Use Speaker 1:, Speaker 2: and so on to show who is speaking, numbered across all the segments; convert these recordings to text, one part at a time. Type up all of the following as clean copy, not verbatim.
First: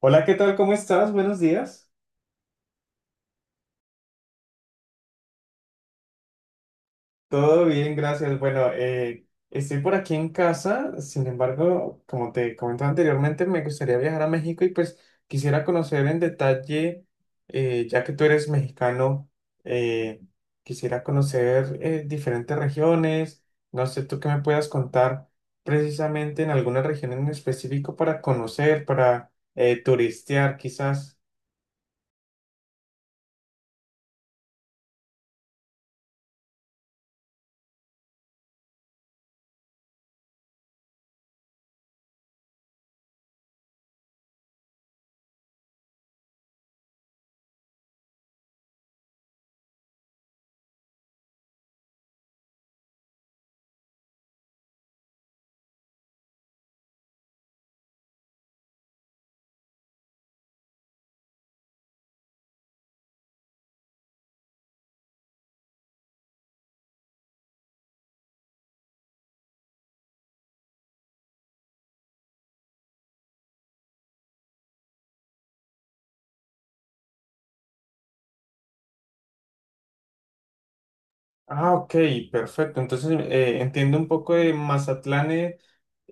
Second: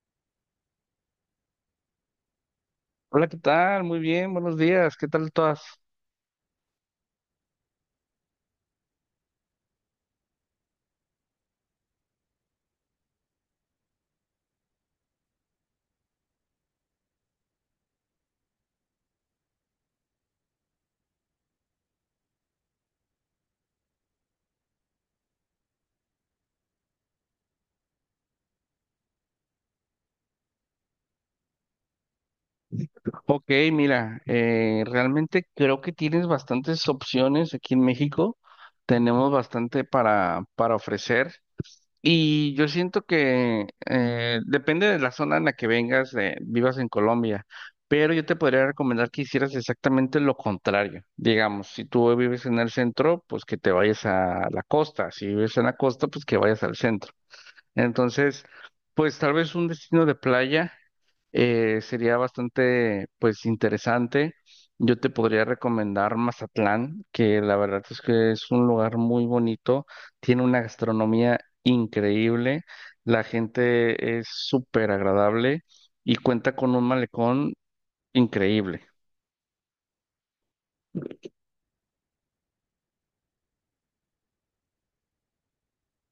Speaker 1: Hola, ¿qué tal? ¿Cómo estás? Buenos días.
Speaker 2: Hola, ¿qué tal? Muy bien, buenos días. ¿Qué tal todas?
Speaker 1: Todo bien, gracias. Bueno, estoy por aquí en casa, sin embargo, como te comentaba anteriormente, me gustaría viajar a México y pues quisiera conocer en detalle, ya que tú eres mexicano, eh, quisiera conocer diferentes regiones. No sé, tú qué me puedas contar precisamente en alguna región en específico para conocer, para turistear quizás.
Speaker 2: Ok, mira, realmente creo que tienes bastantes opciones aquí en México. Tenemos bastante para ofrecer. Y yo siento que depende de la zona en la que vengas, vivas en Colombia, pero yo te podría recomendar que hicieras exactamente lo contrario. Digamos, si tú vives en el centro, pues que te vayas a la costa. Si vives en la costa, pues que vayas al centro. Entonces, pues tal vez un destino de playa. Sería bastante, pues, interesante. Yo te podría recomendar Mazatlán, que la verdad es que es un lugar muy bonito, tiene una gastronomía increíble, la gente es súper agradable y cuenta con un malecón increíble.
Speaker 1: Ah, ok, perfecto. Entonces entiendo un poco de Mazatlán.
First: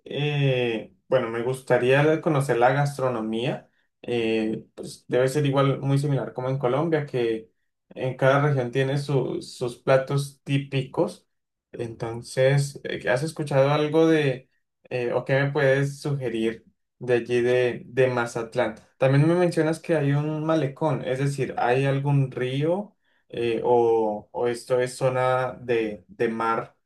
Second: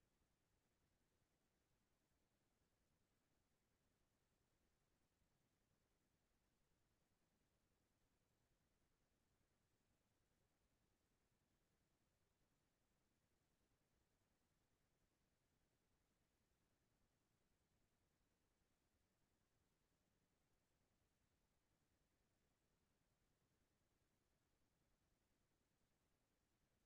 Speaker 1: Bueno, me gustaría conocer la gastronomía. Pues debe ser igual, muy similar como en Colombia, que en cada región tiene sus platos típicos. Entonces, ¿has escuchado algo de, o qué me puedes sugerir de allí de Mazatlán? También me mencionas que hay un malecón, es decir, ¿hay algún río o esto es zona de mar?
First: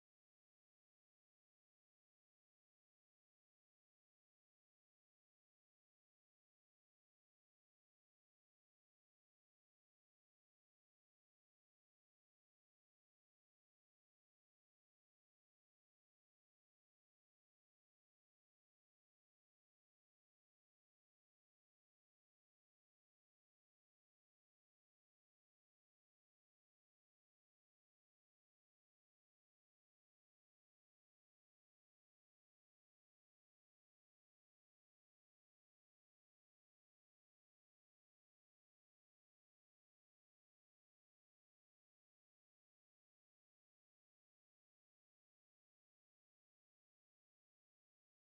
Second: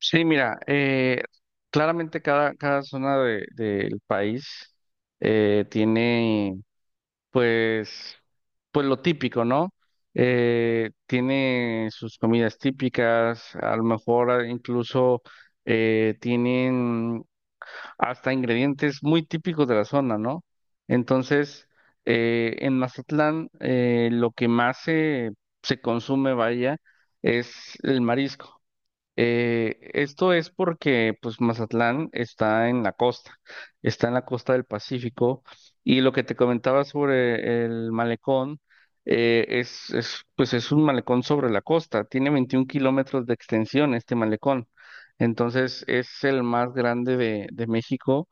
Speaker 2: Sí, mira, claramente cada zona del país eh, tiene Pues, pues lo típico, ¿no? Tiene sus comidas típicas, a lo mejor incluso tienen hasta ingredientes muy típicos de la zona, ¿no? Entonces, en Mazatlán lo que más se consume, vaya, es el marisco. Esto es porque pues Mazatlán está en la costa, está en la costa del Pacífico, y lo que te comentaba sobre el malecón pues es un malecón sobre la costa, tiene 21 kilómetros de extensión este malecón, entonces es el más grande de México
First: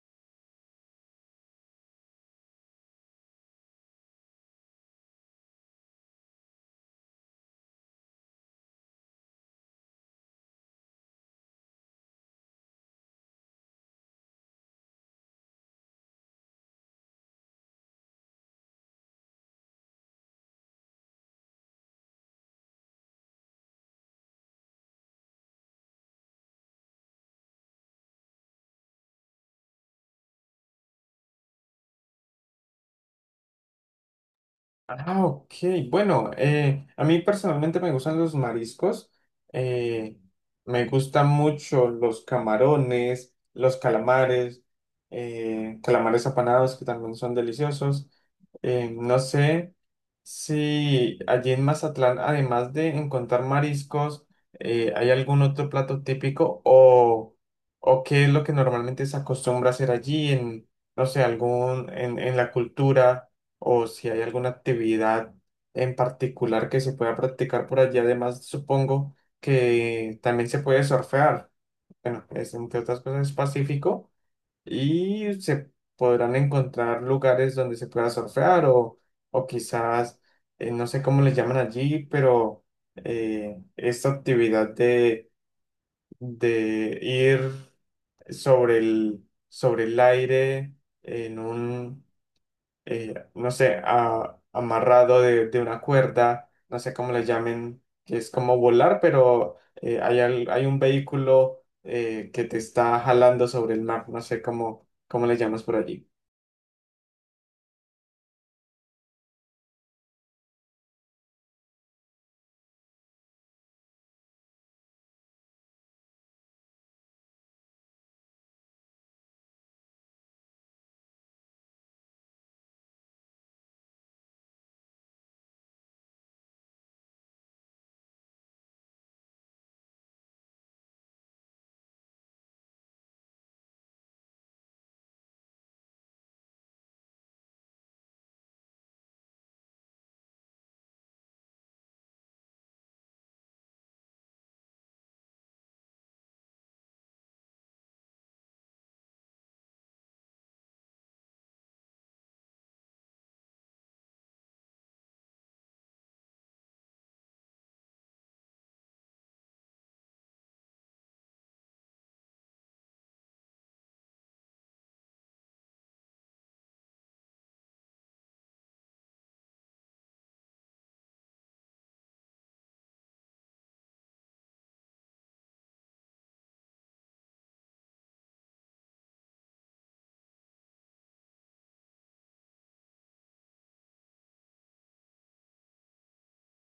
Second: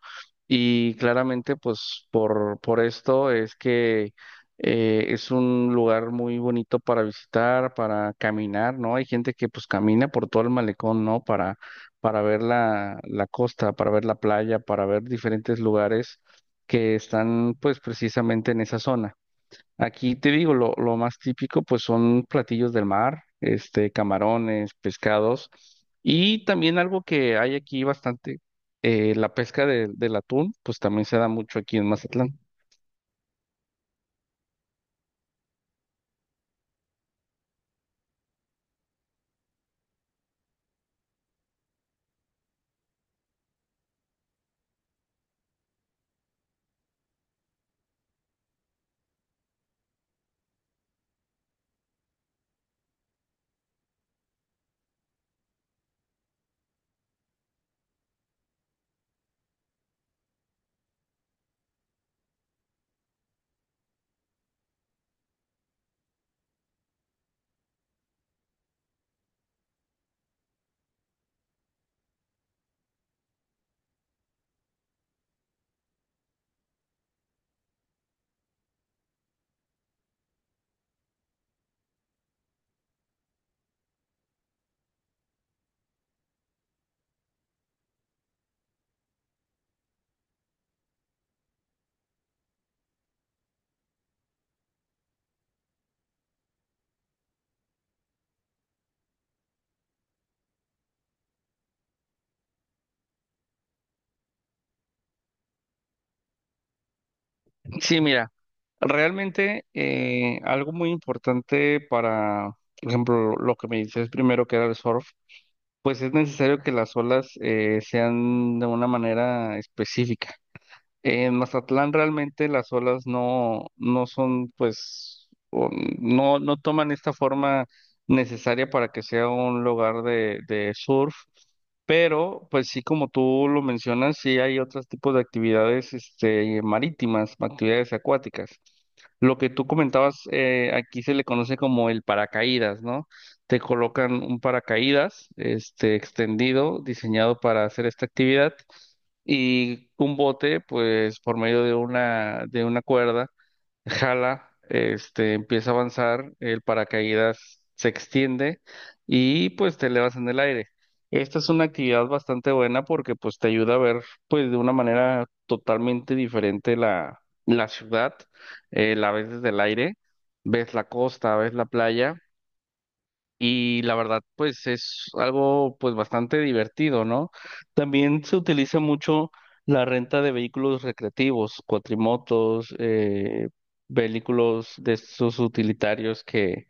Speaker 2: y claramente pues por esto es que es un lugar muy bonito para visitar, para caminar, ¿no? Hay gente que pues camina por todo el malecón, ¿no? Para ver la costa, para ver la playa, para ver diferentes lugares que están pues precisamente en esa zona. Aquí te digo, lo más típico pues son platillos del mar, este, camarones, pescados, y también algo que hay aquí bastante, la pesca del atún, pues también se da mucho aquí en Mazatlán.
Speaker 1: Ah, ok. Bueno, a mí personalmente me gustan los mariscos. eh, Me gustan mucho los camarones, los calamares, calamares apanados que también son deliciosos. No sé si allí en Mazatlán, además de encontrar mariscos, hay algún otro plato típico o qué es lo que normalmente se acostumbra a hacer allí en, no sé, algún, en la cultura o si hay alguna actividad en particular que se pueda practicar por allí. Además, supongo que también se puede surfear. Bueno, es entre otras cosas es pacífico y se podrán encontrar lugares donde se pueda surfear o quizás, no sé cómo les llaman allí, pero esta actividad de ir sobre el aire en un, no sé, amarrado de una cuerda, no sé cómo le llamen, que es como volar, pero hay, hay un vehículo que te está jalando sobre el mar, no sé cómo, cómo le llamas por allí.
Speaker 2: Sí, mira, realmente algo muy importante por ejemplo, lo que me dices primero que era el surf, pues es necesario que las olas sean de una manera específica. En Mazatlán realmente las olas no son, pues, o no toman esta forma necesaria para que sea un lugar de surf, pero pues sí, como tú lo mencionas, sí hay otros tipos de actividades, este, marítimas, actividades acuáticas. Lo que tú comentabas, aquí se le conoce como el paracaídas, ¿no? Te colocan un paracaídas, este, extendido, diseñado para hacer esta actividad, y un bote, pues por medio de de una cuerda, jala, este, empieza a avanzar, el paracaídas se extiende y pues te elevas en el aire. Esta es una actividad bastante buena porque pues te ayuda a ver pues de una manera totalmente diferente la ciudad, la ves desde el aire, ves la costa, ves la playa, y la verdad, pues es algo pues bastante divertido, ¿no? También se utiliza mucho la renta de vehículos recreativos, cuatrimotos, vehículos de estos utilitarios que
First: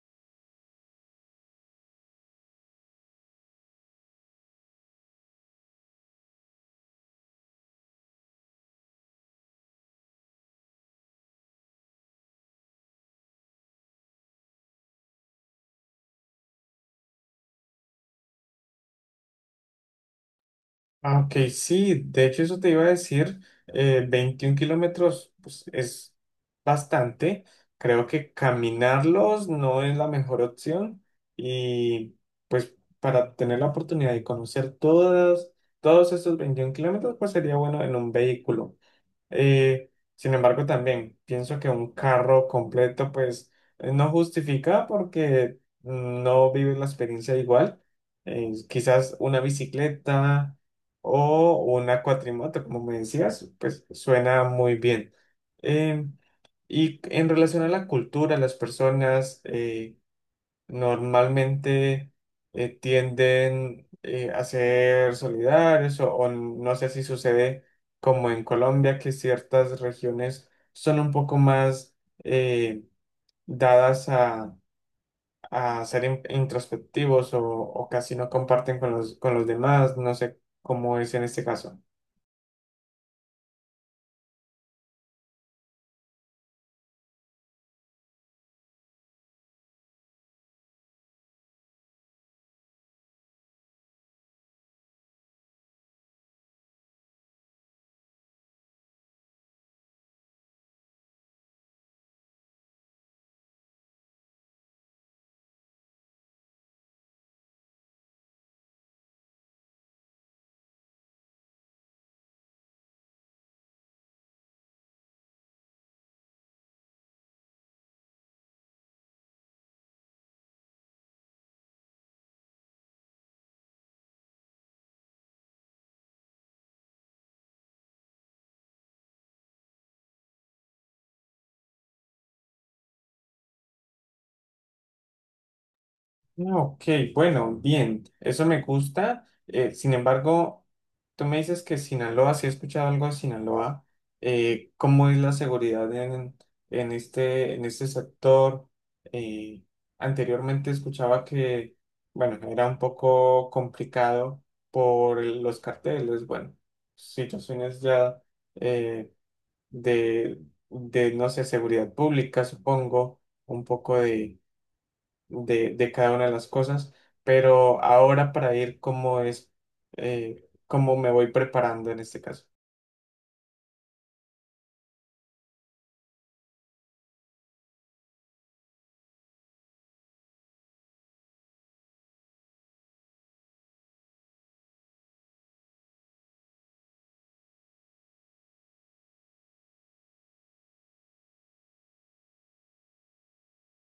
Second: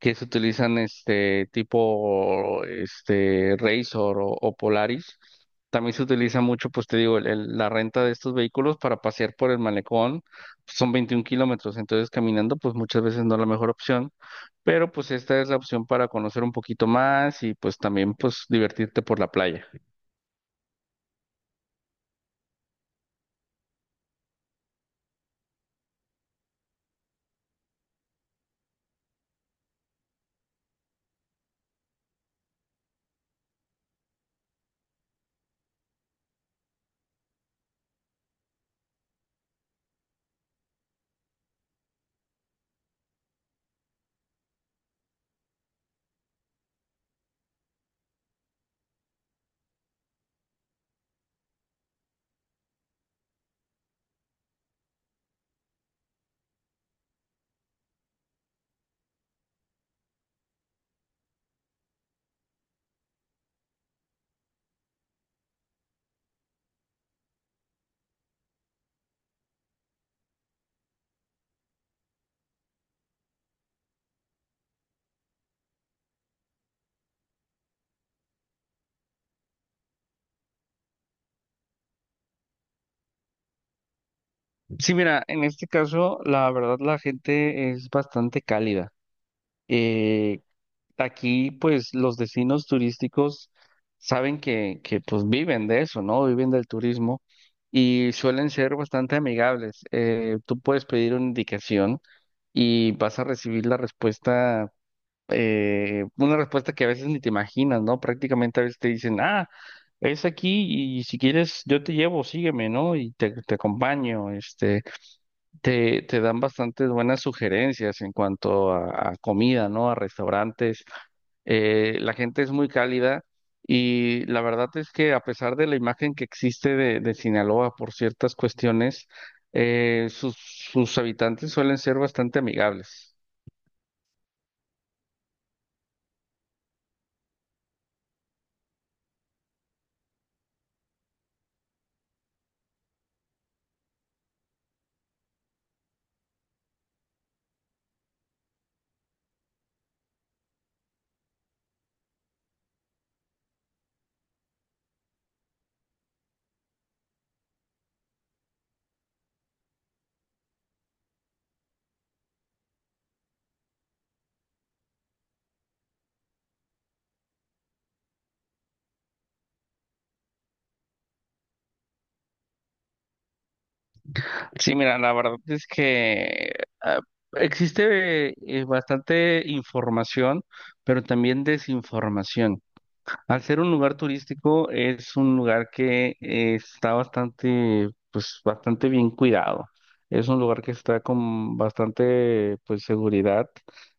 Speaker 2: que se utilizan este tipo, este Razor, o Polaris. También se utiliza mucho, pues te digo, la renta de estos vehículos para pasear por el malecón, son 21 kilómetros, entonces caminando pues muchas veces no es la mejor opción, pero pues esta es la opción para conocer un poquito más y pues también pues divertirte por la playa.
Speaker 1: Ah, ok, sí, de hecho eso te iba a decir, 21 kilómetros pues, es bastante, creo que caminarlos no es la mejor opción y pues para tener la oportunidad de conocer todos, todos esos 21 kilómetros pues sería bueno en un vehículo. Sin embargo, también pienso que un carro completo, pues, no justifica porque no vives la experiencia igual. Quizás una bicicleta o una cuatrimoto, como me decías, pues suena muy bien. Eh, y en relación a la cultura, las personas, normalmente tienden a ser solidarios o no sé si sucede como en Colombia, que ciertas regiones son un poco más eh, dadas a ser introspectivos o casi no comparten con los demás, no sé cómo es en este caso.
Speaker 2: Sí, mira, en este caso la verdad la gente es bastante cálida. Eh, Aquí, pues, los destinos turísticos saben pues, viven de eso, ¿no? Viven del turismo y suelen ser bastante amigables. Tú puedes pedir una indicación y vas a recibir la respuesta, una respuesta que a veces ni te imaginas, ¿no? Prácticamente a veces te dicen, ah, es aquí y si quieres yo te llevo, sígueme, ¿no? Y te acompaño, este. Te dan bastantes buenas sugerencias en cuanto a comida, ¿no? A restaurantes. La gente es muy cálida, y la verdad es que a pesar de la imagen que existe de Sinaloa por ciertas cuestiones, sus habitantes suelen ser bastante amigables.
Speaker 1: Ok, bueno, bien, eso me gusta. Sin embargo, tú me dices que Sinaloa, si he escuchado algo de Sinaloa, ¿cómo es la seguridad en este sector? Eh, Anteriormente escuchaba que, bueno, era un poco complicado por los carteles, bueno, situaciones ya eh, de, de, no sé, seguridad pública, supongo, un poco de cada una de las cosas, pero ahora para ir cómo es, cómo me voy preparando en este caso.
Speaker 2: Sí, mira, la verdad es que ah, existe bastante información, pero también desinformación. Al ser un lugar turístico, es un lugar que está bastante, pues, bastante bien cuidado. Es un lugar que está con bastante, pues, seguridad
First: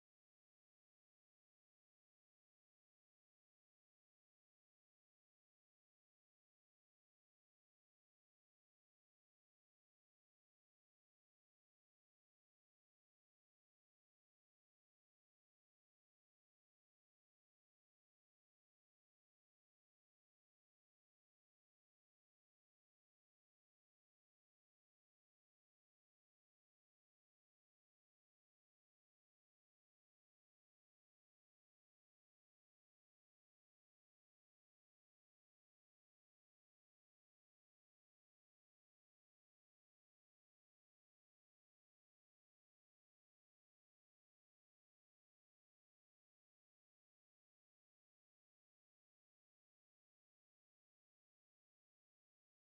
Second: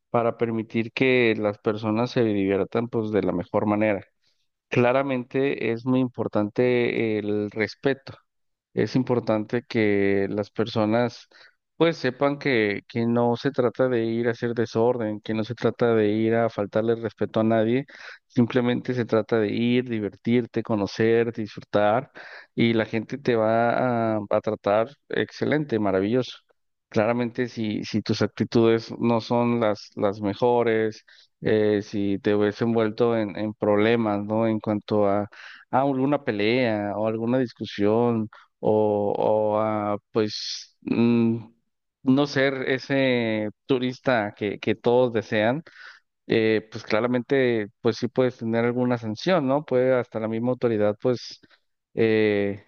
Speaker 2: para permitir que las personas se diviertan, pues, de la mejor manera. Claramente es muy importante el respeto. Es importante que las personas pues sepan que no se trata de ir a hacer desorden, que no se trata de ir a faltarle respeto a nadie, simplemente se trata de ir, divertirte, conocer, disfrutar, y la gente te va a tratar excelente, maravilloso. Claramente si tus actitudes no son las mejores, si te hubiese envuelto en problemas, ¿no? En cuanto a alguna pelea o alguna discusión pues, no ser ese turista que todos desean, pues claramente, pues sí puedes tener alguna sanción, ¿no? Puede hasta la misma autoridad, pues, eh,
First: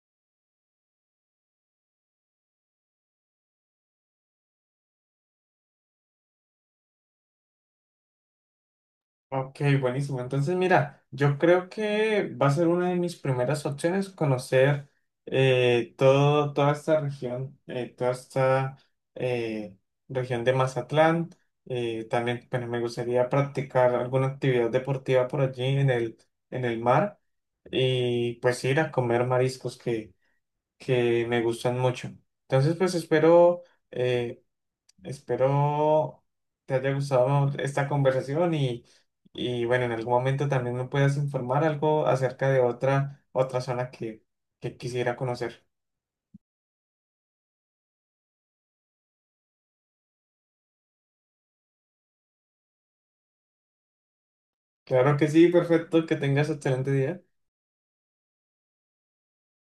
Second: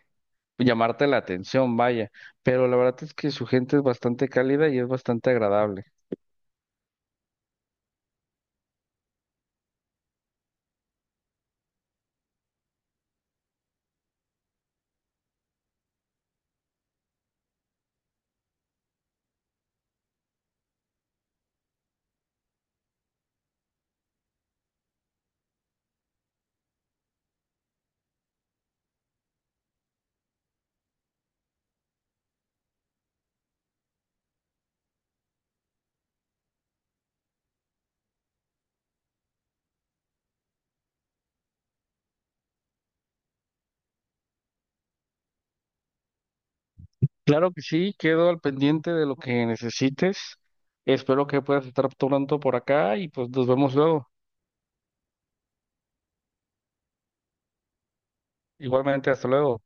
Speaker 2: llamarte la atención, vaya. Pero la verdad es que su gente es bastante cálida y es bastante agradable.
Speaker 1: Ok, buenísimo. Entonces, mira, yo creo que va a ser una de mis primeras opciones conocer todo, toda esta eh, región de Mazatlán. También bueno, me gustaría practicar alguna actividad deportiva por allí en el mar y pues ir a comer mariscos que me gustan mucho. Entonces, pues espero, eh, espero te haya gustado esta conversación y bueno, en algún momento también me puedas informar algo acerca de otra, otra zona que quisiera conocer.
Speaker 2: Claro que sí, quedo al pendiente de lo que necesites. Espero que puedas estar pronto por acá y pues nos vemos luego.
Speaker 1: Claro que sí, perfecto, que tengas excelente día.
Speaker 2: Igualmente, hasta luego.